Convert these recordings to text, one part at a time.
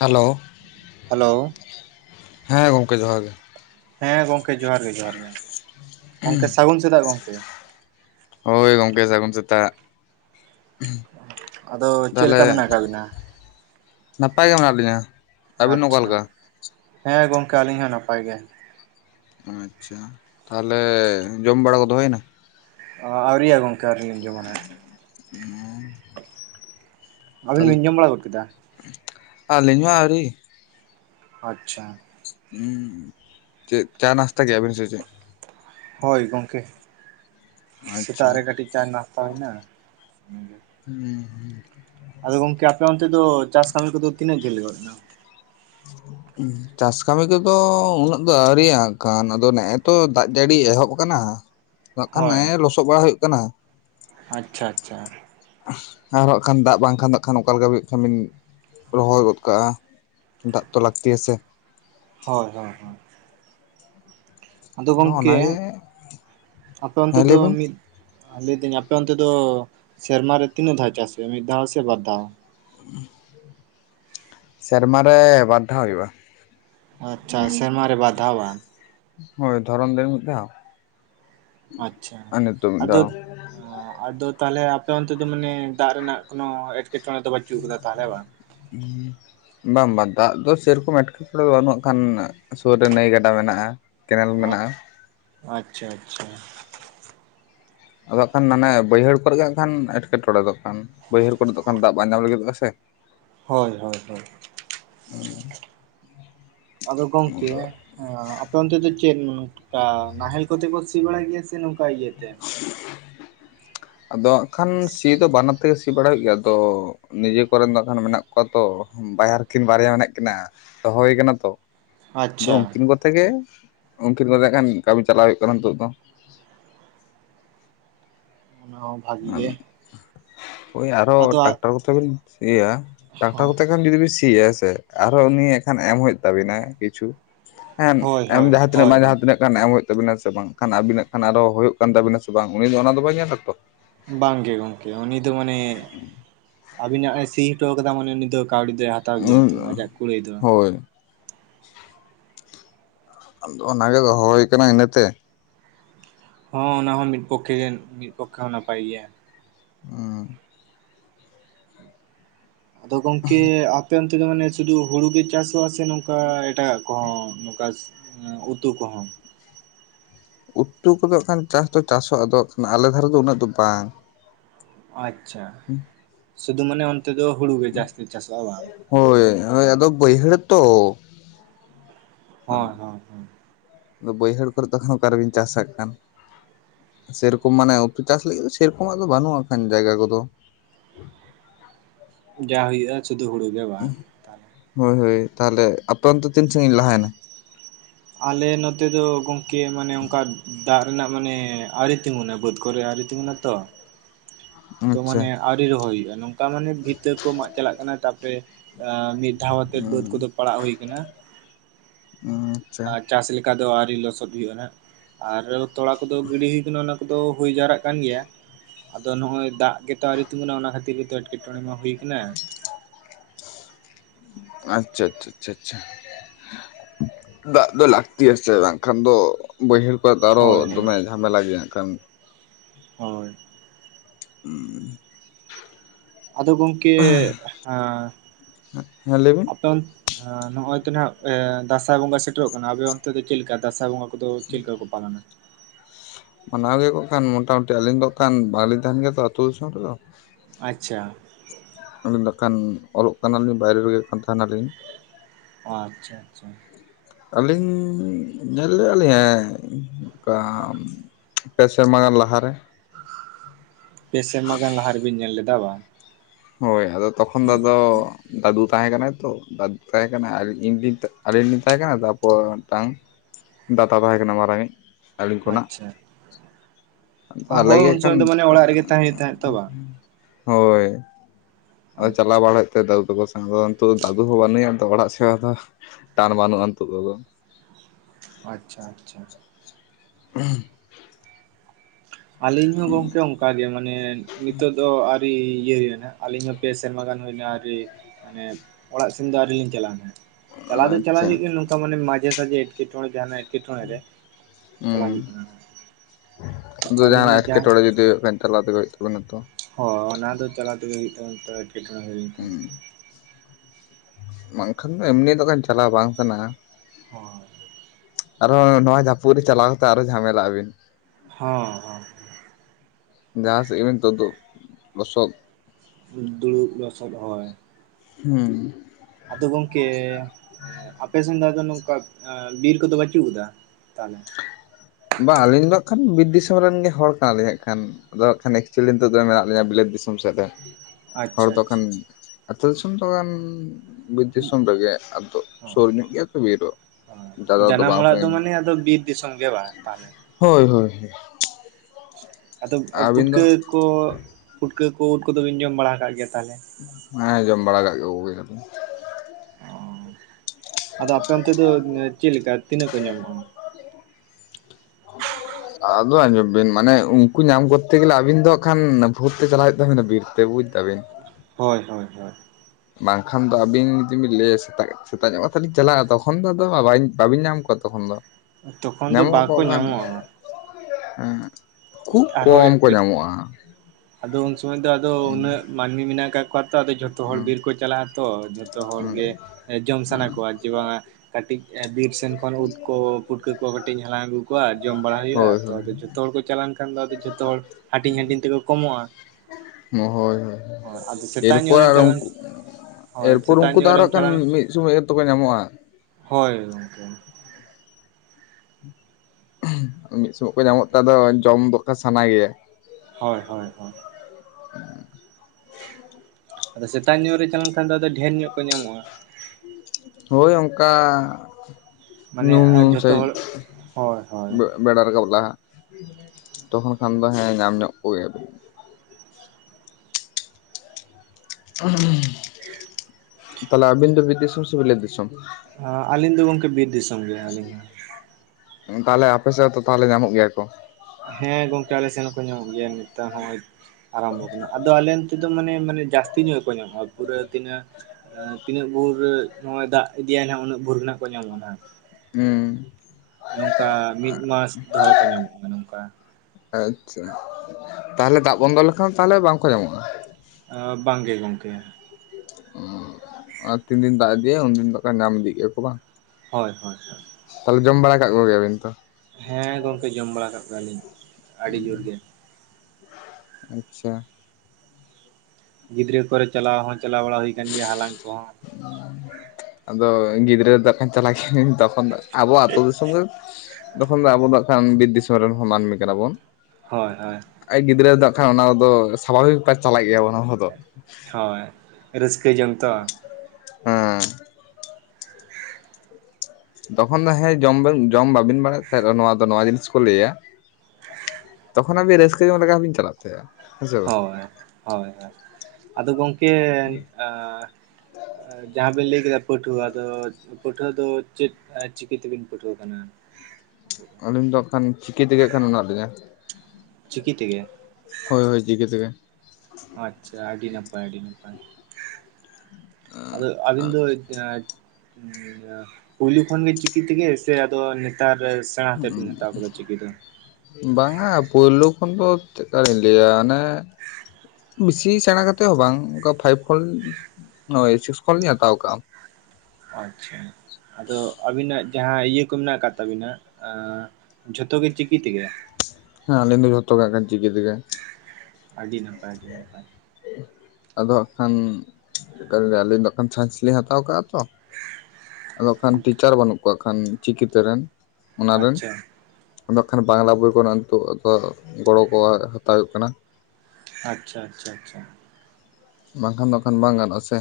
Hello hello ᱦᱮᱸ ᱜᱚᱢᱠᱮ ᱡᱚᱦᱟᱨ ᱜᱮ ᱦᱮᱸ ᱜᱚᱢᱠᱮ ᱡᱚᱦᱟᱨ ᱜᱮ ᱡᱚᱦᱟᱨ ᱜᱮ ᱜᱚᱢᱠᱮ ᱥᱟᱹᱜᱩᱱ ᱥᱮᱛᱟᱜ ᱜᱚᱢᱠᱮ ᱦᱳᱭ ᱜᱚᱝᱠᱮ ᱥᱟ. ᱜᱩᱱ ᱥᱮᱛᱟᱜ ᱟᱫᱚ ᱪᱮᱫᱮ ᱞᱮᱠᱟ ᱢᱮᱱᱟᱜ ᱛᱟᱦᱚᱞᱮ ᱟᱠᱟᱫ ᱵᱤᱱᱟ ᱱᱟᱯᱟᱭ ᱜᱮ ᱢᱮᱱᱟᱜ ᱞᱤᱧᱟ ᱟᱪᱪᱷᱟ ᱦᱮᱸ ᱜᱚᱝᱠᱮ ᱟᱹᱞᱤᱧ ᱦᱚᱸ ᱱᱟᱯᱟᱭ ᱜᱮ ᱟᱪᱪᱷᱟ ᱛᱟᱦᱚᱞᱮ ᱡᱚᱢ ᱵᱟᱲᱟ ᱠᱚ ᱫᱚ ᱦᱚᱭᱱᱟ ᱚᱻ ᱟᱹᱣᱨᱤᱭᱟ ᱜᱚᱢᱠᱮ ᱟᱹᱣᱨᱤ ᱞᱤᱧ ᱡᱚᱢᱟ ᱟᱨ ᱟᱹᱵᱤᱱ ᱵᱤᱱ ᱡᱚᱢ ᱵᱟᱲᱟ ᱜᱚᱫ ᱠᱮᱫᱟ ᱟᱹᱞᱤᱮᱧ ᱢᱟ ᱟᱹᱣᱨᱤ ᱟᱪᱪᱷᱟ ᱦᱩᱸ ᱪᱮᱫ ᱪᱟ ᱱᱟᱥᱛᱟ ᱠᱮᱫ ᱟᱵᱤᱱ ᱥᱮ ᱪᱮᱫ ᱦᱳᱭ ᱜᱚᱝᱠᱮ ᱟᱪᱪᱷᱟ ᱥᱮᱛᱟᱜ ᱨᱮ ᱠᱟᱹᱴᱤᱡ ᱪᱟ ᱱᱟᱥᱛᱟ ᱦᱩᱭᱱᱟ ᱦᱮᱸ ᱦᱮᱸ ᱟᱫᱚ ᱜᱚᱝᱠᱮ ᱟᱯᱮ ᱚᱱᱛᱮ ᱫᱚ ᱪᱟᱥ ᱠᱟᱹᱢᱤ ᱠᱚᱫᱚ ᱛᱤᱱᱟᱹᱜ ᱡᱷᱟᱹᱞ ᱜᱚᱫ ᱮᱱᱟ ᱦᱩᱸ ᱪᱟᱥ ᱠᱟᱹᱢᱤ ᱠᱚᱫᱚᱻ ᱩᱱᱟᱹᱜ ᱫᱚ ᱟᱹᱣᱨᱤᱭᱟᱜ -ᱟ ᱦᱟᱜ ᱠᱷᱟᱱ ᱟᱫᱚ ᱱᱮᱜᱚᱭ ᱛᱚ ᱫᱟᱜ ᱡᱟᱹᱲᱤ ᱮᱦᱚᱵ ᱠᱟᱱᱟ ᱱᱟᱜ ᱠᱷᱟᱱ ᱦᱳᱭ ᱱᱮᱜᱼᱮ ᱞᱚᱥᱚᱫ ᱵᱟᱲᱟ ᱦᱩᱭᱩᱜ ᱠᱟᱱᱟ ᱟᱪᱪᱷᱟ ᱟᱪᱪᱷᱟ ᱟᱨᱚᱸ ᱦᱟᱜ ᱠᱷᱟᱱ ᱫᱟᱜ ᱵᱟᱝᱠᱷᱟᱱ ᱫᱚ ᱠᱷᱟᱱ ᱚᱠᱟ ᱠᱷᱟᱱ ᱵᱤᱱ ᱨᱚᱦᱚᱭ ᱜᱚᱫ ᱠᱟᱜᱼᱟ ᱫᱟᱜ ᱛᱚ ᱞᱟᱹᱠᱛᱤᱭᱟ ᱥᱮ ᱦᱳᱭ ᱦᱳᱭ ᱦᱳᱭ ᱟᱫᱚ ᱜᱚᱝᱠᱮ, ᱟᱯᱮ ᱚᱱᱛᱮ ᱦᱮᱸ ᱞᱟᱹᱭ ᱫᱚ ᱵᱤᱱ ᱢᱤᱫ ᱞᱟᱹᱭᱫᱟᱹᱧ ᱟᱯᱮ ᱚᱱᱛᱮ ᱫᱚ ᱥᱮᱨᱢᱟᱨᱮ ᱛᱤᱱᱟᱹᱜ ᱫᱷᱟᱣ ᱪᱟᱥ ᱦᱩᱭᱩᱜᱼᱟ ᱢᱤᱫ ᱫᱷᱟᱣ ᱥᱮ ᱵᱟᱨ ᱫᱷᱟᱣ [inaudible] ᱥᱮᱨᱢᱟᱨᱮ ᱵᱟᱨᱫᱷᱟᱣ ᱦᱩᱭᱩᱜ -ᱟ ᱟᱪᱪᱷᱟ ᱥᱮᱨᱢᱟᱨ ᱨᱮ ᱵᱟᱫᱷᱟᱣ ᱵᱟ ᱦᱳᱭ ᱫᱷᱚᱨᱚᱱ ᱫ ᱢᱤᱫ ᱫᱷᱟᱣ [unintelligible] ᱟᱪᱷᱟ ᱟᱨ ᱱᱤᱛᱚᱜ ᱢᱤᱫ ᱟᱫᱚ ᱫᱷᱟᱣ ᱟᱫᱚ ᱛᱟᱦᱚᱞᱮ ᱟᱯᱮ ᱚᱱᱛᱮ ᱫᱚ ᱢᱟᱱᱮ ᱫᱟᱜ ᱨᱮᱱᱟᱜ ᱠᱳᱱᱚ ᱮᱴᱠᱮᱴᱚᱬᱮ ᱫᱚ ᱵᱟᱹᱪᱩᱜ ᱟᱠᱟᱫᱟ ᱛᱟᱦᱚᱞᱮ ᱵᱟᱝ [inaudible] ᱵᱟᱝ ᱵᱟᱝ ᱫᱟᱜ ᱫᱚ ᱥᱮᱨᱚᱠᱚᱢ ᱮᱴᱠᱮᱴᱚᱬᱮ ᱫᱚ ᱵᱟᱹᱱᱩᱜ ᱠᱷᱟᱱ ᱥᱩᱨ ᱨᱮ ᱱᱟᱹᱭ ᱜᱟᱰᱟ ᱢᱮᱱᱟᱜᱼᱟ ᱠᱮᱱᱮᱞ ᱢᱮᱱᱟᱜᱼᱟ ᱟᱪᱪᱷᱟ ᱟᱪᱪᱷᱟ ᱟᱫᱚ ᱦᱟᱜ ᱠᱷᱟᱱ ᱢᱟᱱᱮ ᱵᱟᱹᱭᱦᱟᱹᱲ ᱠᱚᱨᱮ ᱜᱮ ᱦᱟᱸᱜ ᱠᱷᱟᱱ ᱮᱸᱴᱠᱮᱴᱚᱬᱮ ᱫᱚ ᱠᱷᱟᱱ ᱵᱟᱹᱭᱦᱟᱹᱲ ᱠᱚᱨᱮ ᱱᱤᱛᱚᱜ ᱠᱷᱟᱱ ᱫᱟᱜ ᱵᱟᱝ ᱧᱟᱢ ᱞᱟᱹᱜᱤᱫᱚᱜᱼᱟ ᱠᱟᱱᱟ ᱥᱮ ᱦᱳᱭ ᱦᱳᱭ ᱦᱳᱭ ᱩ ᱟᱫᱚ ᱜᱚᱝᱠᱮ ᱮᱻ ᱟᱯᱮ ᱚᱱᱛᱮ ᱫᱚ ᱪᱮᱫ ᱱᱚᱝᱠᱟ ᱱᱟᱦᱮᱞ ᱠᱚᱛᱮ ᱠᱚ ᱥᱤ ᱵᱟᱲᱟᱭ ᱜᱮᱭᱟ ᱥᱮ ᱱᱚᱝᱠᱟ ᱤᱭᱟᱹᱛᱮ᱾ ᱟᱫᱚ ᱦᱟᱸᱜ ᱠᱷᱟᱱ ᱥᱤ ᱫᱚ ᱵᱟᱱᱟᱨ ᱛᱮᱜᱮ ᱥᱤ ᱵᱟᱲᱟᱭ ᱦᱩᱭᱩᱜ ᱜᱮᱭᱟ ᱟᱫᱚ ᱱᱤᱡᱮ ᱠᱚᱨᱮᱱ ᱫᱚ ᱢᱮᱱᱟᱜ ᱠᱚ ᱚ ᱛᱚ ᱵᱟᱨᱦᱟᱨ ᱠᱤᱱ ᱵᱟᱨᱭᱟ ᱢᱮᱱᱟᱜ ᱠᱤᱱᱟᱹ ᱫᱚᱦᱚ ᱦᱩᱭ ᱠᱟᱱᱟ ᱛᱚ᱾ ᱟᱫᱚ ᱟᱪᱪᱷᱟ ᱩᱱᱠᱤᱱ ᱠᱚᱛᱮ ᱜᱮ ᱩᱱᱠᱤᱱ ᱠᱚᱛᱮ ᱦᱟ ᱠᱷᱟᱱ ᱠᱟᱹᱢᱤ ᱪᱟᱞᱟᱣ ᱦᱩᱭᱩᱜ ᱠᱟᱱᱟ ᱱᱤᱛᱳᱜ ᱫᱚ [unintelligible] ᱳᱭ ᱟᱨᱦᱚᱸ ᱟᱫᱚ ᱴᱟᱠᱴᱟᱨ ᱠᱚᱛᱮ ᱵᱤᱱ ᱤᱭᱟᱹᱤᱭᱟ ᱴᱟᱠᱴᱟᱨ ᱠᱚᱛᱮ ᱡᱩᱫᱤ ᱵᱤᱱ ᱥᱤᱭᱟ ᱦᱮᱸ ᱥᱮ ᱟᱨᱦᱚᱸ ᱩᱱᱤ ᱮᱠᱷᱟᱱ ᱮᱢ ᱦᱩᱭᱩᱜ ᱛᱟᱵᱤᱱᱟ᱾ ᱠᱤᱪᱷᱩ ᱦᱮᱸ ᱦᱳᱭ ᱮᱢ ᱦᱳᱭ ᱡᱟᱦᱟᱸ ᱛᱤᱱᱟᱹᱜ ᱦᱳᱭ ᱵᱟᱝ ᱡᱟᱦᱟᱸ ᱜᱚᱝᱠᱮ ᱛᱤᱱᱟᱹᱜ ᱠᱷᱟᱱ ᱮᱢ ᱦᱩᱭᱩᱜ ᱛᱟᱵᱤᱱᱟ ᱥᱮ ᱵᱟᱝᱠᱷᱟᱱ ᱟᱵᱤᱱᱟᱜ ᱠᱷᱟᱱ ᱟᱨᱦᱚ ᱦᱩᱭᱩᱜ ᱠᱟᱱ ᱛᱟᱵᱤᱱᱟ ᱥᱮ ᱵᱟᱝ ᱩᱱᱤ ᱫᱚ ᱚᱱᱟ ᱫᱚ ᱵᱟᱭ ᱧᱮᱞ ᱞᱟᱛᱚ ᱵᱟᱝᱜᱮ ᱜᱚᱢᱠᱮ ᱩᱱᱤ ᱫᱚ ᱢᱟᱱᱮ᱾ ᱟᱵᱤᱱᱟᱜ ᱮ ᱥᱤ ᱦᱚᱴᱚ ᱠᱟᱫᱟ ᱢᱟᱱᱮ ᱩᱱᱤ ᱫᱚ ᱠᱟᱹᱣᱰᱤ ᱫᱚᱭ ᱦᱟᱛᱟᱣ ᱜᱮᱭᱟ ᱛᱚ ᱟᱡᱟᱜ ᱠᱩᱲᱟᱹᱭ ᱫᱚ ᱦᱳᱭ ᱟᱫᱚ ᱚᱱᱟᱜᱮ ᱫᱚᱦᱚ ᱦᱩᱭᱠ ᱤᱱᱟᱹᱛᱮ ᱦᱚᱸ ᱚᱱᱟ ᱦᱚᱸ ᱢᱤᱫ ᱯᱚᱠᱷᱮ ᱜᱮ ᱢᱤᱫ ᱯᱚᱠᱷᱮ ᱦᱚᱸ ᱱᱟᱯᱟᱭ ᱜᱮᱭᱟ᱾ ᱚᱻ ᱟᱫᱚ ᱜᱚᱢᱠᱮ ᱟ ᱚᱱᱛᱮ ᱫᱚ ᱢᱟᱱᱮ ᱥᱩᱫᱷᱩ ᱦᱩᱲᱩ ᱜᱮ ᱪᱟᱥᱚᱜ-ᱟ ᱥᱮ ᱱᱚᱝᱠᱟ ᱮᱴᱟᱜ ᱠᱚᱦᱚᱸ ᱱᱚᱝᱠᱟ ᱩᱛᱩ ᱠᱚᱦᱚᱸ ᱩᱛᱩ ᱠᱚᱫᱚᱜ ᱠᱷᱟᱱ ᱪᱟᱥ ᱫᱚ ᱪᱟᱥᱚᱜ ᱟᱫᱚ ᱦᱟ ᱟᱞᱮ ᱫᱷᱟᱨᱮ ᱫᱚ ᱩᱱᱟᱹᱜ ᱫᱚ ᱵᱟᱝ᱾ ᱟᱪᱷᱟ [unintelligible] ᱥᱩᱫᱩ ᱢᱟᱱᱮ ᱚᱱᱛᱮ ᱫᱚ ᱦᱩᱲᱩ ᱜᱮ ᱡᱟᱹᱟᱥᱛᱤ ᱪᱟᱥ ᱵᱟᱝ ᱦᱳᱭ ᱳᱭ ᱟᱫᱚ ᱵᱟᱹᱭᱦᱟᱹᱲ ᱛᱚ ᱦᱳᱭ ᱦᱳᱭ ᱦᱳᱭ ᱵᱟᱹᱭᱦᱟᱹᱲ ᱠᱚᱨᱮ ᱛᱚᱠᱷᱚᱱ ᱚᱠᱟᱨᱮᱵᱤᱱ ᱪᱟᱥᱟᱜ ᱠᱟᱱ ᱥᱮᱨᱚᱠᱚᱢ ᱢᱟᱱᱮ ᱩᱛᱩ ᱪᱟᱥ ᱞᱟᱹᱜᱤᱫ ᱫᱚ ᱪᱮᱫ ᱥᱮᱨᱚᱠᱚᱢᱟᱜ ᱫᱚ ᱵᱟᱹᱱᱩᱜ-ᱟᱱ ᱠᱷᱟᱱ ᱡᱟᱭᱜᱟ ᱠᱚᱫᱚ᱾ ᱡᱟ ᱦᱩᱭᱩᱜ-ᱟ ᱥᱩᱫᱩ ᱦᱩᱲᱩ ᱜᱮ ᱵᱟᱝ? ᱦᱳᱭ ᱦᱳᱭ ᱛᱟᱦᱚᱞᱮ ᱟᱯᱟᱱᱛᱚ ᱛᱤᱱ ᱥᱤᱜᱤᱧ ᱞᱟᱦᱟ ᱭᱮᱱᱟ᱾ ᱟᱞᱮ ᱱᱚᱛᱮ ᱫᱚ ᱜᱚᱝᱠᱮ ᱢᱟᱱᱮ ᱚᱱᱠᱟ ᱫᱟᱜ ᱨᱮᱱᱟᱜ ᱢᱟᱱᱮ ᱟᱹᱨᱤ ᱛᱤᱸᱜᱩᱱᱟ ᱵᱟᱹᱫᱽ ᱠᱚᱨᱮ ᱟᱹᱨᱤ ᱛᱤᱜᱩᱱᱟᱛᱚ ᱛᱚ ᱟᱪᱪᱷᱟ ᱢᱟᱱᱮ ᱟᱹᱣᱨᱤ ᱨᱚᱦᱚᱭ ᱦᱩᱭᱩᱜ-ᱟ ᱱᱚᱝᱠᱟ ᱢᱟᱱᱮ ᱵᱷᱤᱛᱟᱹ ᱠᱚ ᱢᱟᱜ ᱪᱟᱞᱟᱜ ᱠᱟᱱᱟ ᱛᱟᱨᱯᱚᱨᱮ ᱢᱤᱫ ᱫᱷᱟᱣ ᱟᱛᱮᱫ ᱵᱟᱹᱫ ᱠᱚᱫᱚ ᱯᱟᱲᱟᱜ ᱦᱩᱭ ᱟᱠᱟᱱᱟ᱾ [unintelligible] ᱟᱨ ᱪᱟᱥ ᱞᱮᱠᱟ ᱫᱚ ᱟᱹᱣᱨᱤ ᱞᱚᱥᱚᱫ ᱦᱩᱭᱩᱜᱭ-ᱟ ᱱᱟᱜ᱾ ᱟᱨ ᱛᱚᱲᱟ ᱠᱚᱫᱚ ᱜᱤᱰᱤ ᱦᱩᱭ ᱟᱠᱟᱱᱟ ᱚᱱᱟ ᱠᱚ ᱠᱚᱫᱚ ᱦᱩᱭ ᱡᱟᱣᱨᱟᱜ ᱠᱟᱱ ᱜᱮᱭᱟ᱾ ᱟᱫᱚ ᱱᱚᱜᱚᱭ ᱫᱟᱜ ᱜᱮᱛᱚ ᱟᱣᱨᱤ ᱛᱩᱜᱩᱸᱱᱟ ᱚᱱᱟ ᱠᱷᱟᱹᱛᱤᱨ ᱜᱮᱛᱚ ᱮᱴᱠᱮᱴᱚᱬᱮ ᱢᱟ ᱦᱩᱭᱩ ᱟᱠᱟᱱᱟ [inaudible] ᱟᱪᱷᱟ ᱟᱪᱷᱟ ᱟᱪᱷᱟ᱾ ᱫᱟᱜ ᱫᱚ ᱞᱟᱹᱠᱛᱤᱭᱟ ᱥᱮ ᱵᱟᱝᱠᱷᱟᱱ ᱫᱚ᱾ ᱵᱟᱹᱭᱦᱟᱹᱲ ᱠᱚᱣᱟᱜ ᱫᱚ ᱟᱨᱚ ᱦᱳᱭ ᱦᱳᱭ ᱫᱚᱢᱮ ᱡᱷᱟᱢᱮᱞᱟ ᱜᱮᱭᱟ ᱦᱟᱸᱜ ᱠᱷᱟᱱ ᱦᱳᱭ [unintelligible] ᱟᱫᱚ ᱜᱚᱝᱠᱮ ᱮᱻ ᱦᱮᱸ ᱞᱟᱹᱭ ᱵᱤᱱ ᱟᱯᱮ ᱱᱚᱜᱚᱭ ᱛᱚᱦᱱᱟᱜ ᱮ ᱫᱟᱸᱥᱟᱭ ᱵᱚᱸᱜᱟ ᱥᱮᱴᱮᱨᱚᱜ ᱠᱟᱱᱟ ᱟᱵᱮ ᱚᱱᱛᱮ ᱫᱚ ᱪᱮᱫᱮᱠᱟ ᱫᱟᱸᱥᱟᱭ ᱵᱚᱸᱜᱟ ᱠᱚᱫᱚ ᱪᱮᱫᱠᱟ ᱠᱚ ᱯᱟᱞᱚᱱ ᱢᱟᱱᱟᱣ ᱜᱮ ᱠᱚᱜ ᱠᱷᱟᱱ ᱢᱳᱚᱴᱟᱢᱩᱴᱤ ᱟᱹᱞᱤᱧ ᱫᱚᱜ ᱠᱷᱟᱱ ᱵᱟᱝᱞᱤᱧ ᱛᱟᱦᱮᱱ ᱜᱮᱭᱟ ᱛᱚ ᱟ ᱟᱹᱛᱩ ᱫᱤᱥᱚᱢ ᱨᱮᱫᱚ᱾ ᱟᱪᱷᱟ ᱟᱹᱞᱤᱧ ᱫᱚᱠᱷᱟᱱ ᱚᱞᱚᱜ ᱠᱟᱱᱟᱞᱤᱧ ᱵᱟᱭᱨᱮ ᱨᱮᱜᱮ ᱠᱟᱱ ᱛᱟᱦᱮᱱᱟᱞᱤᱧ ᱟᱪᱪᱷᱟ ᱟᱪᱪᱷᱟ ᱟᱹᱞᱤᱧ ᱧᱮᱞ ᱞᱮᱫᱼᱟ ᱞᱤᱧ ᱦᱮᱸ ᱚᱱᱠᱟ ᱯᱮ ᱥᱮᱨᱢᱟ ᱜᱟᱱ ᱞᱟᱦᱟᱨᱮ ᱯᱮ ᱥᱮᱨᱢᱟ ᱜᱟᱱ ᱞᱟᱦᱟ ᱨᱮᱵᱮᱱ ᱧᱮᱞ ᱞᱮᱫᱟ ᱦᱮ ᱵᱟᱝ ᱦᱳᱭ ᱟᱫᱚ ᱛᱚᱠᱷᱚᱱ ᱫᱚ ᱟᱫᱚ ᱫᱟᱫᱩ ᱛᱟᱦᱮᱸ ᱠᱟᱱᱟᱭ ᱛᱚ ᱫᱟᱫᱩ ᱛᱟᱦᱮᱸ ᱠᱟᱱᱟᱭ ᱟᱹᱞᱤᱧ ᱞᱤᱧ ᱛᱟᱦᱮᱸ ᱠᱟᱱᱟ ᱛᱟᱨᱯᱚᱨ ᱢᱤᱫᱴᱟᱝ ᱫᱟᱛᱟ ᱛᱟᱦᱮᱸ ᱠᱟᱱᱟ ᱢᱟᱨᱟᱝᱤᱡ ᱟᱹᱞᱤᱧ ᱠᱷᱚᱱᱟᱜ ᱟᱪᱪᱷᱟ ᱟᱞᱮ ᱦᱳᱭ ᱜᱮ ᱩᱱ ᱠᱷᱟᱱ ᱥᱚᱢᱚᱭ ᱫᱚ ᱢᱟᱱᱮ ᱚᱲᱟᱜ ᱨᱮᱜᱮ ᱛᱟᱦᱮᱸ ᱦᱩᱭᱩᱜ ᱛᱟᱦᱮᱸᱫ ᱛᱚ ᱵᱟᱝ ᱦᱳᱭ ᱟᱫᱚ ᱪᱟᱞᱟᱣ ᱟᱪᱪᱷᱟ ᱵᱟᱲᱟ ᱦᱩᱭᱩᱜ ᱛᱟᱦᱮᱫ ᱫᱟᱫᱩ ᱛᱟᱠᱚ ᱥᱮᱱ ᱟᱫᱚ ᱱᱤᱛᱚᱜ ᱫᱚ ᱫᱟᱫᱩ ᱦᱚᱸ ᱵᱟᱹᱱᱩᱭᱟ ᱛᱚ ᱚᱲᱟᱜ ᱥᱮᱫ ᱴᱟᱱ ᱵᱟᱹᱱᱩᱜᱼᱟ ᱱᱤᱛᱚᱜ ᱫᱚ ᱟᱪᱪᱷᱟ ᱟᱪᱪᱷᱟ ᱦᱩᱸ ᱟᱹᱞᱤᱧ ᱦᱚᱸ ᱜᱚᱝᱠᱮ ᱚᱱᱠᱟ ᱜᱮ ᱢᱟᱱᱮ ᱱᱤᱛᱚᱜ ᱫᱚ ᱟᱨ ᱤᱭᱟᱹᱱᱟ ᱟᱹᱞᱤᱧ ᱦᱚᱸ ᱯᱮ ᱥᱮᱨᱢᱟ ᱜᱟᱱ ᱦᱩᱭᱱᱟ ᱟ. ᱣᱨᱤ ᱢᱟᱱᱮ ᱚᱲᱟᱜ ᱥᱮᱱ ᱫᱚ ᱟᱹᱣᱨᱤ ᱞᱤᱧ ᱪᱟᱞᱟᱜᱼᱟ ᱪᱟᱞᱟᱣ ᱫᱚ ᱪᱟᱞᱟᱜ ᱟᱪᱪᱷᱟ ᱦᱩᱭᱩᱜ ᱜᱮᱭᱟ ᱵ ᱱᱚᱝᱠᱟ ᱢᱟᱱᱮ ᱢᱟᱡᱷᱮ ᱥᱟᱡᱷᱮ ᱮᱴᱠᱮᱴᱚᱬᱮ ᱡᱟᱦᱱᱟᱜ ᱮᱴᱠᱮ ᱮᱴᱠᱮ-ᱴᱚᱲᱮ ᱨᱮ ᱪᱟᱞᱟᱣ ᱦᱩᱭᱩᱜ ᱦᱩᱸ ᱠᱟᱱᱟ᱾ ᱟᱫᱚ ᱟᱹᱞᱤᱧ ᱡᱟᱦᱟᱱᱟᱜ ᱦᱚᱸ ᱡᱟᱦᱟᱸ ᱮᱴᱠᱮ-ᱴᱚᱲᱮ ᱡᱩᱫᱤ ᱦᱩᱭᱩᱜ [unintelligible] ᱛᱟᱞᱟ ᱛᱮᱜᱮ ᱦᱩᱭᱩᱜ ᱛᱟᱵᱚᱱᱟ ᱛᱚ ᱦᱳᱭ ᱚᱱᱟ ᱫᱚ ᱪᱟᱞᱟᱣ ᱛᱮᱜᱮ ᱦᱩᱭᱩᱜ ᱛᱟᱵᱚᱱᱟ ᱛᱚ ᱮᱴᱠᱮᱴᱚᱬᱮ ᱦᱩᱭ ᱞᱮᱱᱠᱷᱟᱱ ᱦᱩᱸ ᱵᱟᱝᱠᱷᱟᱱ ᱫᱚ ᱮᱢᱱᱤ ᱫᱚᱠᱟᱱ ᱪᱟᱞᱟᱣ ᱵᱟᱝ ᱥᱟᱱᱟᱦᱟ ᱦᱳᱭᱻᱻ ᱟᱨᱚ ᱱᱚᱣᱟ ᱡᱟᱹᱯᱩᱫ ᱨᱮ ᱪᱟᱞᱟᱣ ᱠᱟᱛᱮ ᱟᱨᱚ ᱡᱷᱟᱢᱮᱞᱟᱜ ᱟᱵᱤᱱ ᱦᱚᱸ ᱦᱚᱸ ᱡᱟᱦᱟᱸ ᱥᱮᱫ ᱜᱮ ᱵᱤᱱ ᱛᱳᱫᱳᱜ ᱞᱚᱥᱚᱫ ᱫᱩᱲᱩᱵ ᱨᱚᱥᱚᱫ ᱦᱚᱭ ᱦᱩᱸ ᱟᱫᱚ ᱜᱚᱝᱠᱮ ᱟᱯᱮ ᱥᱮᱱ ᱫᱚ ᱟᱫᱚ ᱱᱚᱝᱠᱟ ᱟᱻᱨ ᱵᱤᱨ ᱠᱚᱫᱚ ᱵᱟᱪᱩᱜ ᱮᱫᱟ ᱛᱟᱦᱞᱮ ᱵᱟᱝ ᱟᱹᱞᱤᱧ ᱫᱚ [unintelligible] ᱠᱷᱟᱱ ᱵᱤᱨ ᱫᱤᱥᱚᱢ ᱨᱮᱱ ᱜᱮ ᱦᱚᱲ ᱠᱟᱱᱟ ᱞᱤᱧ ᱦᱟᱸᱜ ᱠᱷᱟᱱ ᱟᱫᱚ ᱦᱟᱜ ᱠᱷᱟᱱ ᱮᱠᱪᱩᱭᱮᱞᱤ ᱱᱤᱛᱚᱜ ᱫᱚ ᱢᱮᱱᱟᱜ ᱞᱤᱧᱟ ᱵᱤᱞᱟᱹᱛ ᱫᱤᱥᱚᱢ ᱥᱮᱫ ᱨᱮ ᱦᱚᱭ ᱟᱪᱪᱷᱟ ᱟᱪᱪᱷᱟ ᱫᱚᱠᱷᱟᱱ ᱟᱛᱳ ᱫᱤᱥᱚᱢ ᱫᱚᱠᱷᱟᱱ ᱵᱤᱨ ᱫᱤᱥᱚᱢ ᱨᱮᱜᱮ ᱟᱫᱚ ᱦᱚᱸ ᱥᱩᱨ ᱧᱚᱜ ᱜᱮᱭᱟ ᱛᱚ ᱵᱤᱨ ᱫᱚ ᱡᱟᱫᱟ ᱡᱟᱱᱟᱢ ᱵᱟᱝ ᱚᱲᱟᱜ ᱫᱚ ᱥᱟᱺᱜᱤᱧᱟ ᱢᱟᱱᱮ ᱟᱫᱚ ᱵᱤᱨ ᱫᱤᱥᱚᱢ ᱜᱮ ᱵᱟᱝ ᱛᱟᱦᱚᱞᱮ ᱦᱚᱭ ᱦᱚᱭ ᱦᱮᱸ ᱟᱫᱚ ᱫᱚ ᱯᱩᱴᱠᱟᱹ ᱠᱚ ᱯᱩᱴᱠᱟᱹ ᱠᱚ ᱩᱫ ᱠᱚᱫᱚ ᱵᱤᱱ ᱡᱚᱢ ᱵᱟᱲᱟ ᱟᱠᱟᱫ ᱜᱮᱭᱟ ᱛᱟᱦᱚᱞᱮ ᱦᱮᱸ ᱡᱚᱢ ᱵᱟᱲᱟ ᱠᱟᱜ ᱜᱮ ᱵᱳᱜᱮ ᱠᱟᱛᱮ ᱟᱫᱚ ᱟᱯᱮ ᱚᱱᱛᱮ ᱫᱚ ᱪᱮᱫᱞᱮᱠᱟ ᱛᱤᱱᱟᱹᱜ ᱠᱚ ᱧᱟᱢᱚᱜᱼᱟ [inaudible] ᱟᱫᱚ ᱟᱸᱡᱚᱢ ᱵᱤᱱ ᱢᱟᱱᱮ ᱩᱱᱠᱩ ᱧᱟᱢ ᱠᱚᱛᱮ ᱜᱮᱞᱮ ᱟᱹᱵᱤᱱ ᱫᱚ ᱠᱷᱟᱱ ᱵᱷ [unintelligible] ᱛᱮ ᱪᱟᱞᱟᱣ ᱦᱩᱭᱩᱜ ᱛᱟᱵᱤᱱᱟ ᱵᱤᱨᱛᱮ ᱵᱩᱡᱽ ᱫᱟᱵᱤᱱ ᱦᱚᱭ ᱦᱚᱭ ᱦᱚᱭ ᱵᱟᱝᱠᱷᱟᱱ ᱫᱚ ᱟᱹᱵᱤᱱ ᱡᱩᱫᱤ ᱵᱤᱱ ᱞᱟᱹᱭᱟ ᱥᱮᱛᱟᱜ ᱥᱮᱛᱟᱜ ᱧᱚᱜ ᱠᱟᱛᱮ ᱞᱤᱧ ᱪᱟᱞᱟᱜᱼᱟ ᱛᱚᱠᱷᱚᱱ ᱫᱚ ᱟᱫᱚ ᱵᱟᱹᱵᱤᱱ ᱧᱟᱢ ᱠᱚᱣᱟ ᱛᱚᱠᱷᱚᱱ ᱫᱚ ᱛᱚᱠᱷᱚᱱ ᱫᱚ ᱧᱟᱢᱚᱜ ᱟᱠᱚ ᱵᱟᱠᱚ ᱠᱷᱟᱱ ᱧᱟᱢᱚᱜᱼᱟ ᱦᱩᱸ ᱠᱷᱩᱵ ᱟᱨᱦᱚᱸ ᱠᱚᱢ ᱠᱚ ᱧᱟᱢᱚᱜᱼᱟ ᱟᱫᱚ ᱩᱱ ᱥᱚᱢᱚᱭ ᱫᱚ ᱟᱫᱚ ᱩᱱᱟᱹᱜ ᱢᱟᱹᱱᱢᱤ ᱢᱮᱱᱟᱜ ᱟᱠᱟᱫ ᱠᱚᱣᱟ ᱛᱚ ᱟᱫᱚ ᱡᱚᱛᱚ ᱦᱚᱲ ᱵᱤᱨ ᱠᱚ ᱪᱟᱞᱟᱜᱼᱟ ᱛᱚ ᱡᱚᱛᱚ ᱦᱚᱲ ᱜᱮ ᱡᱚᱢ ᱥᱟᱱᱟ ᱠᱚᱣᱟ ᱡᱮ ᱵᱟᱝᱟ ᱠᱟᱹᱴᱤᱡ ᱮ ᱵᱤᱨ ᱥᱮᱱ ᱠᱷᱚᱱ ᱩᱫ ᱠᱚ ᱯᱩᱴᱠᱟᱹ ᱠᱚ ᱠᱟᱹᱴᱤᱡ ᱤᱧ ᱦᱟᱞᱟᱝ ᱟᱹᱜᱩ ᱠᱚᱣᱟ ᱡᱚᱢ ᱵᱟᱲᱟ ᱦᱩᱭᱩᱜᱼᱟ ᱦᱳᱭ ᱛᱚ ᱦᱳᱭ ᱟᱫᱚ ᱡᱚᱛᱚ ᱦᱚᱲ ᱠᱚ ᱪᱟᱞᱟᱣᱮᱱ ᱠᱷᱟᱱ ᱫᱚ ᱟᱫᱚ ᱡᱚᱛᱚ ᱦᱚᱲ ᱦᱟᱹᱴᱤᱧ ᱦᱟᱹᱴᱤᱧ ᱛᱮᱠᱚ ᱠᱚᱢᱚᱜᱼᱟ᱾ ᱦᱚᱭ ᱦᱚᱭ ᱦᱳᱭ ᱟᱫᱚ ᱥᱮᱛᱟᱜ ᱧᱚᱜ ᱮᱨᱯᱚᱨ ᱨᱮᱢ ᱟᱨ ᱪᱟᱞᱟᱣ ᱩᱱᱠᱩ ᱦᱳᱭ ᱮᱨᱯᱚᱨ ᱥᱮᱛᱟᱜ ᱩᱱᱠᱩ ᱫᱚ ᱧᱚᱜ ᱟᱨ ᱨᱮᱢ ᱟᱜ ᱠᱟᱱ ᱢᱤᱫ [unintelligible] ᱥᱚᱢᱚᱭ ᱛᱚᱠᱚ ᱧᱟᱢᱚᱜᱼᱟ ᱦᱚᱭ ᱜᱚᱢᱠᱮ ᱢᱤᱫ ᱥᱚᱢᱚᱭ ᱠᱚ ᱧᱟᱢᱚᱜ ᱛᱮ ᱟᱫᱚ ᱡᱚᱢ ᱫᱚᱨᱠᱟᱨ ᱥᱟᱱᱟ ᱜᱮᱭᱟ᱾ ᱦᱚᱭ ᱦᱚᱭ ᱦᱚᱭ ᱟᱫᱚ ᱥᱮᱛᱟᱜ ᱧᱚᱜ ᱨᱮ ᱪᱟᱞᱟᱣ ᱞᱮᱱ ᱠᱷᱟᱱ ᱫᱚ ᱟᱫᱚ ᱰᱷᱮᱨ ᱧᱚᱜ ᱠᱚ ᱧᱟᱢᱚᱜᱼᱟ᱾ ᱦᱚᱭ ᱚᱱᱠᱟ ᱢᱟᱱᱮ ᱧᱩᱢ ᱧᱩᱢ ᱡᱚᱛᱚ ᱥᱟᱺᱦᱤᱡ ᱦᱚᱲ ᱦᱚᱭ ᱦᱚᱭ ᱵᱮᱲᱟ ᱨᱟᱠᱟᱵ ᱞᱟᱦᱟ ᱛᱚᱠᱷᱚᱱ ᱠᱷᱟᱱ ᱫᱚ ᱦᱮᱸ ᱧᱟᱢ ᱧᱚᱜ ᱠᱚᱜᱮᱭᱟᱵᱚᱱ ᱛᱟᱦᱚᱞᱮ ᱟᱹᱵᱤᱱ ᱫᱚ ᱵᱤᱨ ᱫᱤᱥᱚᱢ ᱥᱮ ᱵᱤᱞᱟᱹᱛ ᱫᱤᱥᱚᱢ ᱦᱮᱸ ᱟᱹᱞᱤᱧ ᱫᱚ ᱜᱚᱢᱠᱮ ᱵᱤᱨ ᱫᱤᱥᱚᱢ ᱜᱮ ᱟᱹᱞᱤᱧ ᱦᱚᱸ ᱛᱟᱦᱞᱮ ᱟᱯᱮ ᱥᱮᱫ ᱛᱚ ᱛᱟᱦᱞᱮ ᱧᱟᱢᱚᱜ ᱜᱮᱭᱟ ᱠᱚ ᱦᱮᱸ ᱜᱚᱝᱠᱮ ᱟᱞᱮ ᱥᱮᱱ ᱦᱚᱸᱠᱚ ᱧᱟᱢᱚᱜ ᱜᱮᱭᱟ ᱱᱮᱛᱟᱨ ᱦᱚᱸ ᱟᱨ ᱟᱞᱚᱢ ᱵᱷᱟᱵᱽᱱᱟᱜᱼᱟ ᱟᱫᱚ ᱟᱞᱮᱱ ᱛᱚ ᱢᱟᱱᱮ ᱢᱟᱱᱮ ᱡᱟᱹᱥᱛᱤ ᱧᱚᱜ ᱠᱚ ᱧᱟᱢᱚᱜᱼᱟ ᱯᱩᱨᱟᱹ ᱛᱤᱱᱟᱹᱜ ᱛᱤᱱᱟᱹᱜ ᱵᱷᱩᱨ ᱱᱚᱜᱼᱚᱭ ᱫᱟᱜ ᱤᱫᱤᱭᱟᱭ ᱱᱟᱦᱟᱜ ᱩᱱᱟᱹᱜ ᱵᱷᱩᱨ ᱨᱮᱱᱟᱜ ᱠᱚ ᱧᱟᱢᱚᱜᱼᱟ ᱱᱟᱦᱟᱜ ᱦᱩᱸ ᱱᱚᱝᱠᱟ ᱢᱤᱫ ᱢᱟᱥ ᱫᱷᱚᱨᱮ ᱠᱚ ᱧᱟᱢᱚᱜᱼᱟ ᱱᱚᱝᱠᱟ ᱟᱪᱷᱟ ᱛᱟᱦᱞᱮ ᱫᱟᱜ ᱵᱚᱱᱫᱚ ᱞᱮᱠᱷᱟᱱ ᱛᱟᱦᱞᱮ ᱵᱟᱝᱠᱚ ᱧᱟᱢᱚᱜᱼᱟ ᱵᱟᱝᱜᱮ ᱜᱚᱝᱠᱮ ᱟᱨ ᱛᱤᱱ ᱫᱤᱱ ᱫᱟᱜ ᱤᱫᱤᱭᱤᱭ ᱩᱱᱫᱤᱱ ᱫᱚᱠᱷᱟᱱ ᱧᱟᱢ ᱤᱫᱤ ᱜᱮᱭᱟ ᱠᱚ ᱵᱟᱝ ᱦᱳᱭ ᱦᱳᱭ ᱦᱳᱭ ᱛᱟᱦᱞᱮ ᱡᱚᱢ ᱵᱟᱲᱟ ᱠᱟᱜ ᱠᱚᱜᱮᱭᱟᱵᱤᱱ ᱛᱚ ᱦᱮᱸ ᱜᱚᱝᱠᱮ ᱡᱚᱢ ᱵᱟᱲᱟ ᱠᱟᱜ ᱠᱚᱣᱟ ᱞᱤᱧ ᱟᱹᱰᱤ ᱡᱩᱨ ᱜᱮ ᱟᱪᱷᱟ ᱜᱤᱫᱽᱨᱟᱹ ᱠᱚᱨᱮ ᱪᱟᱞᱟᱣ ᱦᱚᱸ ᱪᱟᱞᱟᱣ ᱵᱟᱲᱟ ᱦᱩᱭ ᱟᱠᱟᱱ ᱜᱮᱭᱟ ᱦᱟᱞᱟᱝ ᱠᱚᱦᱚᱸ ᱟᱫᱚ ᱜᱤᱫᱽᱨᱟᱹ [unintelligible] ᱪᱟᱞᱟᱜ [unintelligible] ᱛᱚᱠᱷᱚᱱ ᱫᱚ ᱟᱵᱚ ᱟᱜ ᱟᱹᱛᱩ ᱫᱤᱥᱚᱢ ᱫᱚ [unintelligible] ᱵᱤᱨ ᱫᱤᱥᱚᱢ ᱨᱤᱱ ᱦᱚᱸ ᱢᱟᱹᱱᱢᱤ ᱠᱟᱱᱟ ᱵᱚᱱ ᱦᱚᱭ ᱦᱚᱭ ᱟᱡ ᱜᱤᱫᱽᱨᱟᱹ ᱫᱚ [unintelligible] ᱠᱷᱟᱱ ᱚᱱᱟ ᱫᱚ ᱥᱟᱵᱷᱟᱦᱩᱭᱩᱜ ᱠᱟᱨ ᱪᱟᱞᱟᱜ ᱜᱮᱭᱟ ᱚᱱᱟ ᱠᱩ ᱫᱚ ᱦᱳᱭ ᱨᱟᱹᱥᱠᱟᱹ ᱡᱚᱝ ᱛᱚ ᱦᱚᱸ ᱛᱚᱠᱷᱚᱱ ᱫᱚ ᱦᱮᱸ ᱡᱚᱢ ᱡᱚᱢ ᱵᱟᱵᱤᱱ ᱵᱟᱲᱟᱭᱮᱫ ᱛᱟᱦᱮᱸ ᱱᱚᱣᱟ ᱫᱚ ᱱᱚᱣᱟ ᱡᱤᱱᱤᱥ ᱠᱚ ᱞᱟᱹᱭᱟ ᱛᱚᱠᱷᱚᱱ ᱟᱹᱵᱤᱱ ᱨᱟᱹᱥᱠᱟᱹ ᱡᱚᱝ ᱞᱮ ᱞᱮᱠᱟᱵᱤᱱ ᱪᱟᱞᱟᱜᱼᱟ [unintelligible] ᱦᱮᱸ ᱥᱮ ᱵᱟᱝ ᱦᱳᱭ ᱦᱳᱭ ᱦᱳᱭ ᱟᱫᱚ ᱜᱚᱢᱠᱮ ᱟᱸ ᱡᱟᱦᱟᱸ ᱵᱤᱱ ᱞᱟᱹᱭ ᱠᱮᱫᱟ ᱯᱟᱹᱴᱷᱩᱣᱟᱹ ᱟᱫᱚ ᱯᱟᱹᱴᱷᱣᱟᱹ ᱫᱚ ᱪᱮᱫ ᱪᱤᱠᱤ ᱛᱮᱵᱮᱱ ᱯᱟᱹᱴᱷᱩᱣᱟᱹ ᱠᱟᱱᱟ ᱟᱹᱞᱤᱧ ᱫᱚ ᱦᱟᱸᱜ ᱠᱷᱟᱱ ᱪᱤᱠᱤ ᱛᱮᱜᱮ ᱦᱟᱜ ᱠᱷᱟᱱ ᱢᱮᱱᱟᱜ ᱞᱤᱧᱟᱹ ᱪᱤᱠᱤ ᱛᱮᱜᱮ ᱦᱳᱭ ᱦᱳᱭ ᱪᱤᱠᱤ ᱛᱮᱜᱮ ᱟᱪᱷᱟ ᱟᱹᱰᱤ ᱱᱟᱯᱟᱭ ᱟᱹᱰᱤ ᱱᱟᱯᱟᱭ ᱟᱫᱚ ᱟᱹᱵᱤᱱ ᱫᱚ ᱟᱸ ᱯᱩᱭᱞᱩ ᱠᱷᱚᱱᱜᱮ ᱪᱤᱠᱤ ᱛᱮᱜᱮ ᱥᱮ ᱜᱮ ᱟᱫᱚ ᱱᱮᱛᱟᱨ ᱥᱮᱬᱟ ᱠᱟᱛᱮᱫ ᱦᱩᱸ ᱵᱤᱱ ᱦᱟᱛᱟᱣ ᱠᱟᱫᱟ ᱪᱤᱠᱤ ᱫᱚ ᱩᱸ ᱵᱟᱝᱟ ᱯᱳᱭᱞᱩ ᱠᱷᱚᱱ ᱫᱚ ᱪᱮᱫᱠᱟᱞᱤᱧ ᱞᱟᱹᱭᱟ ᱚᱱᱮ ᱵᱤᱥᱤ ᱥᱮᱬᱟ ᱠᱟᱛᱮᱫ ᱦᱚᱸ ᱵᱟᱝ ᱚᱱᱠᱟ ᱯᱷᱟᱭᱤᱵ ᱠᱷᱚᱱ ᱱᱚᱭ ᱥᱤᱠᱥ ᱠᱷᱚᱱᱞᱤᱧ ᱦᱟᱛᱟᱣ ᱟᱠᱟᱜᱼᱟ ᱟᱪᱷᱟ ᱟᱫᱚ ᱟᱵᱤᱱᱟᱜ ᱡᱟᱦᱟᱸ ᱤᱭᱟᱹ ᱠᱚ ᱢᱮᱱᱟᱜ ᱟᱠᱟᱫ ᱛᱟᱵᱤᱱᱟ ᱡᱷᱚᱛᱚ ᱜᱮ ᱪᱤᱠᱤ ᱛᱮᱜᱮ ᱦᱮᱸ ᱟᱹᱞᱤᱧ ᱫᱚ ᱡᱷᱚᱛᱚ ᱜᱮ ᱦᱟᱜ ᱠᱷᱟᱱ ᱪᱤᱠᱤ ᱛᱮ ᱜᱮ ᱟᱹᱰᱤ ᱱᱟᱯᱟᱭ ᱟᱹᱰᱤ ᱱᱟᱯᱟᱭ ᱟᱫᱚ ᱦᱟᱸ ᱠᱷᱟᱱ ᱪᱮᱫ ᱟᱹᱞᱤᱧ ᱫᱚ ᱦᱟᱜ ᱠᱷᱟᱱ ᱥᱟᱭᱤᱱᱥ ᱞᱤᱧ ᱦᱟᱛᱟᱣ ᱠᱟᱜᱼᱟ ᱛᱚ ᱟᱫᱚ ᱠᱷᱟᱱ ᱴᱤᱪᱟᱨ ᱵᱟᱹᱱᱩᱜ ᱠᱚᱣᱟ ᱠᱷᱟᱱ ᱪᱤᱠᱤᱛᱮ ᱨᱮᱱ ᱚᱱᱟ ᱨᱮᱱ ᱟᱪᱪᱷᱟ ᱟᱫᱚ ᱠᱷᱟᱱ ᱵᱟᱝᱞᱟ ᱵᱳᱭ ᱠᱚᱨᱮᱱᱟᱜ ᱱᱤᱛᱚᱜ ᱜᱚᱲᱚ ᱠᱚ ᱦᱟᱛᱟᱣ ᱦᱩᱭᱩᱜ ᱠᱟᱱᱟ ᱟᱪᱷᱟ ᱟᱪᱷᱟ ᱟᱪᱷᱟ ᱵᱟᱝᱠᱷᱟᱱ ᱱᱚᱝᱠᱟᱱ ᱵᱟᱝ ᱜᱟᱱᱚᱜᱼᱟ ᱥᱮ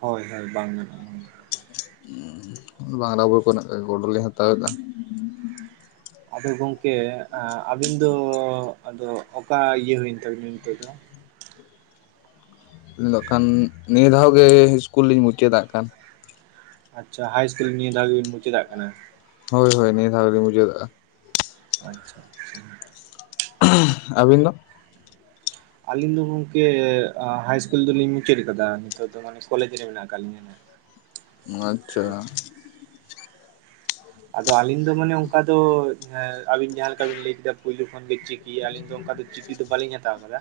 ᱦᱳᱭ ᱦᱳᱭ ᱵᱟᱝ ᱜᱟᱱᱚᱜ ᱟ ᱵᱟᱝᱞᱟ ᱵᱳᱭ ᱠᱚᱨᱮᱱᱟᱜ ᱜᱚᱲᱚᱞᱮ ᱦᱟᱛᱟᱣᱮᱫᱟ ᱟᱫᱚ ᱜᱚᱝᱠᱮ ᱟᱹᱵᱤᱱ ᱫᱚ ᱟᱫᱚ ᱚᱠᱟ ᱤᱭᱟᱹ ᱦᱩᱭᱮᱱ ᱛᱟᱵᱤᱱᱟ ᱱᱤᱛᱚᱜ ᱫᱚ ᱟᱹᱞᱤᱧ ᱫᱚ ᱦᱟᱜ ᱠᱷᱟᱱ ᱱᱤᱭᱟᱹ ᱫᱷᱟᱣ ᱜᱮ ᱤᱥᱠᱩᱞ ᱞᱤᱧ ᱢᱩᱪᱟᱹᱫᱟ ᱦᱟᱜᱠᱟᱱ ᱟᱪᱷᱟ ᱦᱟᱭ ᱤᱥᱠᱩᱞ ᱱᱤᱭᱟᱹ ᱫᱷᱟᱣ ᱜᱮᱵᱤᱱ ᱢᱩᱪᱟᱹᱟᱜ ᱠᱟᱱᱟ ᱦᱳᱭ ᱦᱳᱭ ᱱᱤᱭᱟ. ᱫᱷᱟᱣ ᱜᱮ ᱢᱩᱪᱟ. ᱫᱚᱜ-ᱟ ᱟᱪᱷᱟ ᱟᱹᱵᱤᱱ ᱫᱚ ᱟᱹᱞᱤᱧ ᱫᱚ ᱜᱚᱝᱠᱮ ᱦᱟᱭ ᱤᱥᱠᱩᱞ ᱫᱚᱞᱤᱧ ᱢᱩᱪᱟᱹᱫ ᱟᱠᱟᱫᱟ ᱱᱤᱛᱚᱜ ᱫᱚ ᱢᱟᱱᱮ ᱠᱚᱞᱮᱡᱽ ᱨᱮ ᱢᱮᱱᱟᱜ ᱟᱠᱟᱫ ᱞᱤᱧᱟ ᱦᱟᱜ ᱟᱪᱷᱟ ᱟᱫᱚ ᱟᱹᱞᱤᱧ ᱫᱚ ᱢᱟᱱᱮ ᱚᱱᱠᱟ ᱫᱚ ᱟᱵᱤᱱ ᱡᱟᱦᱟᱸ ᱞᱮᱠᱟ ᱵᱤᱱ ᱞᱟᱹᱭ ᱮᱫᱟ ᱯᱩᱭᱞᱳ ᱠᱷᱚᱱᱜ ᱪᱤᱠᱤ ᱟᱹᱞᱤᱧ ᱫᱚ ᱚᱱᱠᱟ ᱫᱚ ᱪᱤᱠᱤ ᱫᱚ ᱵᱟᱹᱞᱤᱧ ᱦᱟᱛᱟᱣ ᱟᱠᱟᱫᱟ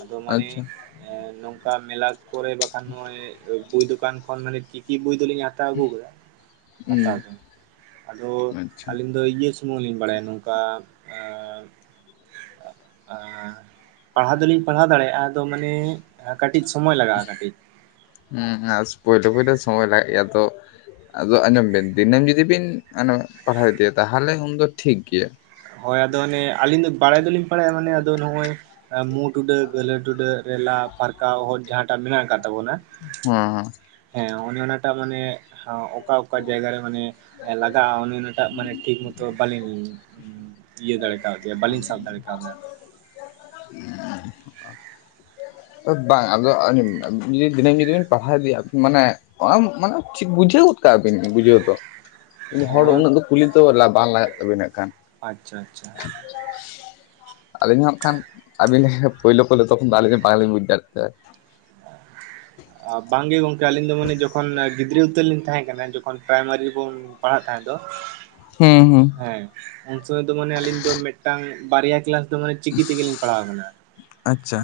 ᱟᱫᱚ ᱢᱟᱱᱮ ᱟᱪᱪᱷᱟ ᱮ ᱱᱚᱝᱠᱟ ᱢᱮᱞᱟ ᱠᱚᱨᱮ ᱵᱟᱠᱷᱟᱱ ᱱᱚ ᱵᱳᱭ ᱫᱚᱠᱟᱱ ᱠᱷᱚᱱ ᱢᱟᱱᱮ ᱪᱤᱠᱤ ᱵᱳᱭ ᱫᱚᱞᱤᱧ ᱦᱟ ᱦᱟᱛᱟᱣ ᱟᱹᱜᱩ ᱠᱮᱫᱟ ᱦᱟᱛᱟᱣ ᱦᱩᱸ ᱫᱚ ᱟᱫᱚ ᱟᱪᱪᱷᱟ ᱟᱹᱞᱤᱧ ᱫᱚ ᱤᱭᱟᱹ ᱥᱩᱢᱩᱝ ᱞᱤᱧ ᱵᱟᱰᱟᱭᱟ ᱱᱚᱝᱠᱟ ᱮ ᱯᱟᱲᱦᱟᱣ ᱫᱚᱞᱤᱧ ᱯᱟᱲᱦᱟᱣ ᱫᱟᱲᱮᱭᱟᱜᱼᱟ ᱟᱫᱚ ᱢᱟᱱᱮ ᱦᱮᱸ ᱠᱟᱹᱴᱤᱡ ᱥᱚᱢᱚᱭ ᱞᱟᱜᱟᱜᱼᱟ ᱠᱟᱹᱴᱤᱡ ᱦᱩᱸ ᱟ ᱯᱳᱭᱞᱳ ᱯᱚᱭᱞᱳ ᱥᱚᱢᱚᱭ ᱞᱟᱜᱟᱭᱟ ᱛᱚ ᱟᱫᱚ ᱟᱸᱡᱚᱢ ᱵᱤᱱ ᱫᱤᱱᱟᱹᱢ ᱡᱩᱫᱤ ᱵᱤᱱ ᱯᱟᱲᱦᱟᱣ ᱤᱫᱤᱭᱟ ᱛᱟᱦᱚᱞᱮ ᱩᱱᱫᱚ ᱴᱷᱤᱠᱜᱮᱭᱟ ᱦᱳᱭ ᱟᱫᱚ ᱚᱱᱮ ᱟᱹᱞᱤᱧ ᱫᱚ ᱵᱟᱲᱟᱭ ᱫᱚᱞᱤᱧ ᱵᱟᱲᱟᱭᱟ ᱢᱟᱱᱮ ᱟᱫᱚ ᱱᱚᱜᱼᱚᱭ ᱢᱩᱸ ᱴᱩᱰᱟᱹᱜ ᱜᱟ. ᱦᱞᱟᱹ ᱴᱩᱰᱟᱹᱜ ᱨᱮᱞᱟ ᱯᱷᱟᱨᱠᱟ ᱚᱦᱚᱫ ᱡᱟᱦᱟᱸᱴᱟᱜ ᱢᱮᱱᱟᱜ ᱟᱠᱟᱫ ᱛᱟᱵᱚᱱᱟ ᱦᱚᱸ ᱦᱸᱚ ᱦᱮᱸ ᱚᱱᱮ ᱚᱱᱟᱴᱟᱜ ᱢᱟᱱᱮ ᱦᱚᱸ ᱚ ᱚᱠᱟ ᱚᱠᱟ ᱡᱟᱭᱜᱟ ᱨᱮ ᱢᱟᱱᱮ ᱞᱟᱜᱟᱣᱜᱼᱟ ᱚᱱᱮ ᱚᱱᱟᱴᱟᱜ ᱢᱟᱱᱮ ᱴᱷᱤᱠ ᱢᱚᱛᱚ ᱵᱟᱞᱤᱧ ᱤᱭᱟᱹ ᱫᱟᱲᱮ ᱠᱟᱣᱜ ᱜᱮᱭᱟ ᱵᱟᱞᱤᱧ ᱥᱟᱯ ᱫᱟᱲᱮ ᱟᱠᱟᱣᱫᱟ ᱵᱟᱝ ᱟᱫᱚ ᱡᱩᱫᱤ ᱫᱤᱱᱟᱹᱢ ᱡᱩᱫᱤᱵᱤᱱ ᱯᱟᱲᱦᱟᱣ ᱤᱫᱤᱭᱟ ᱢᱟᱱᱮ ᱢᱟᱱᱮ ᱵᱩᱡᱷᱟᱹᱣ ᱜᱚᱫ ᱠᱟᱜ ᱟᱵᱤᱱ ᱵᱩᱡᱣ ᱫᱚ ᱦᱚᱲ ᱫᱚ ᱦᱳᱭ ᱩᱱᱟᱹᱜ ᱫᱚ ᱠᱩᱞᱤ ᱛᱚ ᱵᱟᱝ ᱞᱟᱜᱟᱜ ᱛᱟᱵᱤᱱᱟᱜ ᱠᱷᱟᱱ ᱟᱪᱪᱷᱟ ᱟᱪᱪᱷᱟ ᱟᱞᱤᱧ ᱦᱟᱸᱜ ᱠᱷᱟᱱ ᱟᱵᱤᱱ ᱞᱮ ᱯᱩᱭᱞᱩ ᱯᱩᱭᱞᱩ ᱛᱚᱠᱷᱚᱱ ᱫᱚ ᱵᱟᱞᱮ ᱵ ᱰᱟᱠᱛ [unintelligible] ᱵᱟᱝᱜᱮ ᱜᱚᱝᱠᱮ ᱟᱹᱞᱤᱧ ᱫᱚ ᱢᱟᱱᱮ ᱡᱚᱠᱷᱚᱱ ᱜᱤᱫᱽᱨᱟᱹ ᱩᱛᱟᱹᱨ ᱞᱤᱧ ᱛᱟᱦᱮᱸ ᱠᱟᱱᱟ ᱡᱚᱠᱷᱚᱱ ᱯᱨᱟᱭᱢᱟᱨᱤ ᱨᱮᱵᱚᱱ ᱯᱟᱲᱦᱟᱜ ᱛᱟᱦᱮᱸ ᱫᱚ ᱦᱩᱸ ᱦᱩᱸ ᱦᱮᱸ ᱩᱱᱥᱚᱢᱚᱭ ᱫᱚ ᱢᱟᱱᱮ ᱟᱹᱞᱤᱧ ᱫᱚ ᱢᱤᱫᱴᱟᱝ ᱵᱟᱨᱭᱟ ᱠᱮᱞᱟᱥ ᱢᱟᱱᱮ ᱪᱤᱠᱤ ᱛᱮᱜᱮᱞᱤᱧ ᱯᱟᱲᱦᱟᱣ ᱟᱠᱟᱱᱟ ᱟᱪᱪᱷᱟ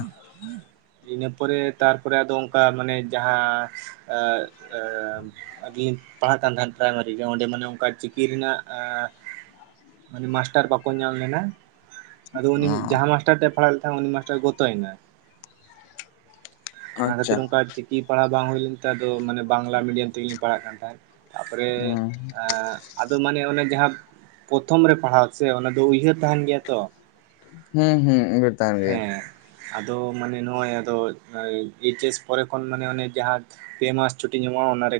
ᱤᱱᱟᱹ ᱯᱚᱨᱮ ᱛᱟᱨᱯᱚᱨᱮ ᱟᱫᱚ ᱚᱱᱠᱟ ᱢᱟᱱᱮ ᱡᱟᱦᱟᱸ [unintelligible] ᱟᱨ ᱞᱤᱧ ᱯᱟᱲᱦᱟᱜ ᱠᱟᱱ ᱛᱟᱦᱮᱸᱱᱟ ᱯᱨᱟᱭᱢᱟᱨᱤ ᱨᱮ ᱚᱸᱰᱮ ᱢᱟᱱᱮ ᱚᱱᱠᱟ ᱪᱤᱠᱤ ᱨᱮᱱᱟᱜ᱾ ᱢᱟᱱᱮ ᱢᱟᱥᱴᱟᱨ ᱵᱟᱠᱚ ᱧᱟᱢ ᱞᱮᱱᱟ ᱟᱫᱚ ᱩᱱᱤ ᱚ ᱡᱟᱦᱟᱸ ᱢᱟᱥᱴᱟᱨ ᱴᱷᱮᱡ ᱯᱟᱲᱦᱟᱣ ᱞᱮᱫ ᱛᱟᱦᱮᱸᱱᱟ ᱩᱱᱤ ᱢᱟᱥ ᱜᱚᱛᱚᱭᱱᱟᱭ ᱚᱱᱟ ᱟᱪᱪᱷᱟ ᱠᱷᱟᱹᱛᱤᱨ ᱚᱱᱠᱟ ᱪᱤᱠᱤ ᱯᱟᱲᱦᱟᱣ ᱵᱟᱝ ᱦᱩᱭ ᱞᱮᱱ ᱛᱟᱦᱮᱸ ᱟᱫᱚ ᱢᱟᱱᱮ ᱵᱟᱝᱞᱟ ᱢᱤᱰᱤᱭᱟᱢ ᱛᱮᱜᱮᱞᱤᱧ ᱯᱟᱲᱦᱟᱜ ᱠᱟᱱ ᱛᱟᱦᱮᱸᱫ ᱛᱟᱯᱚᱨᱮ ᱟᱫᱚ ᱢᱟᱱᱮ ᱚᱱᱮ ᱡᱟᱦᱟᱸ ᱯᱨᱚᱛᱷᱚᱢ ᱨᱮ ᱯᱟᱲᱦᱟᱣ ᱥᱮ ᱚᱱᱟ ᱫᱚ ᱩᱭᱦᱟᱹᱨ ᱛᱟᱦᱮᱱ ᱜᱮᱭᱟ ᱛᱚ ᱦᱩᱸ ᱦᱩᱸ ᱵ [unintelligible] ᱛᱟᱱ ᱜᱮᱭᱟ ᱦᱮᱸ ᱟᱫᱚ ᱢᱟᱱᱮ ᱱᱚᱜᱼᱚᱭ ᱟᱫᱚ ᱮᱭᱤᱪ ᱮᱥ ᱯᱚᱨᱮ ᱠᱷᱚᱱ ᱢᱟᱱᱮ ᱚᱱᱮ ᱡᱟᱦᱟᱸ ᱯᱮ ᱢᱟᱥ ᱪᱷᱩᱴᱤ ᱧᱟᱢᱚᱜᱼᱟ ᱚᱱᱟ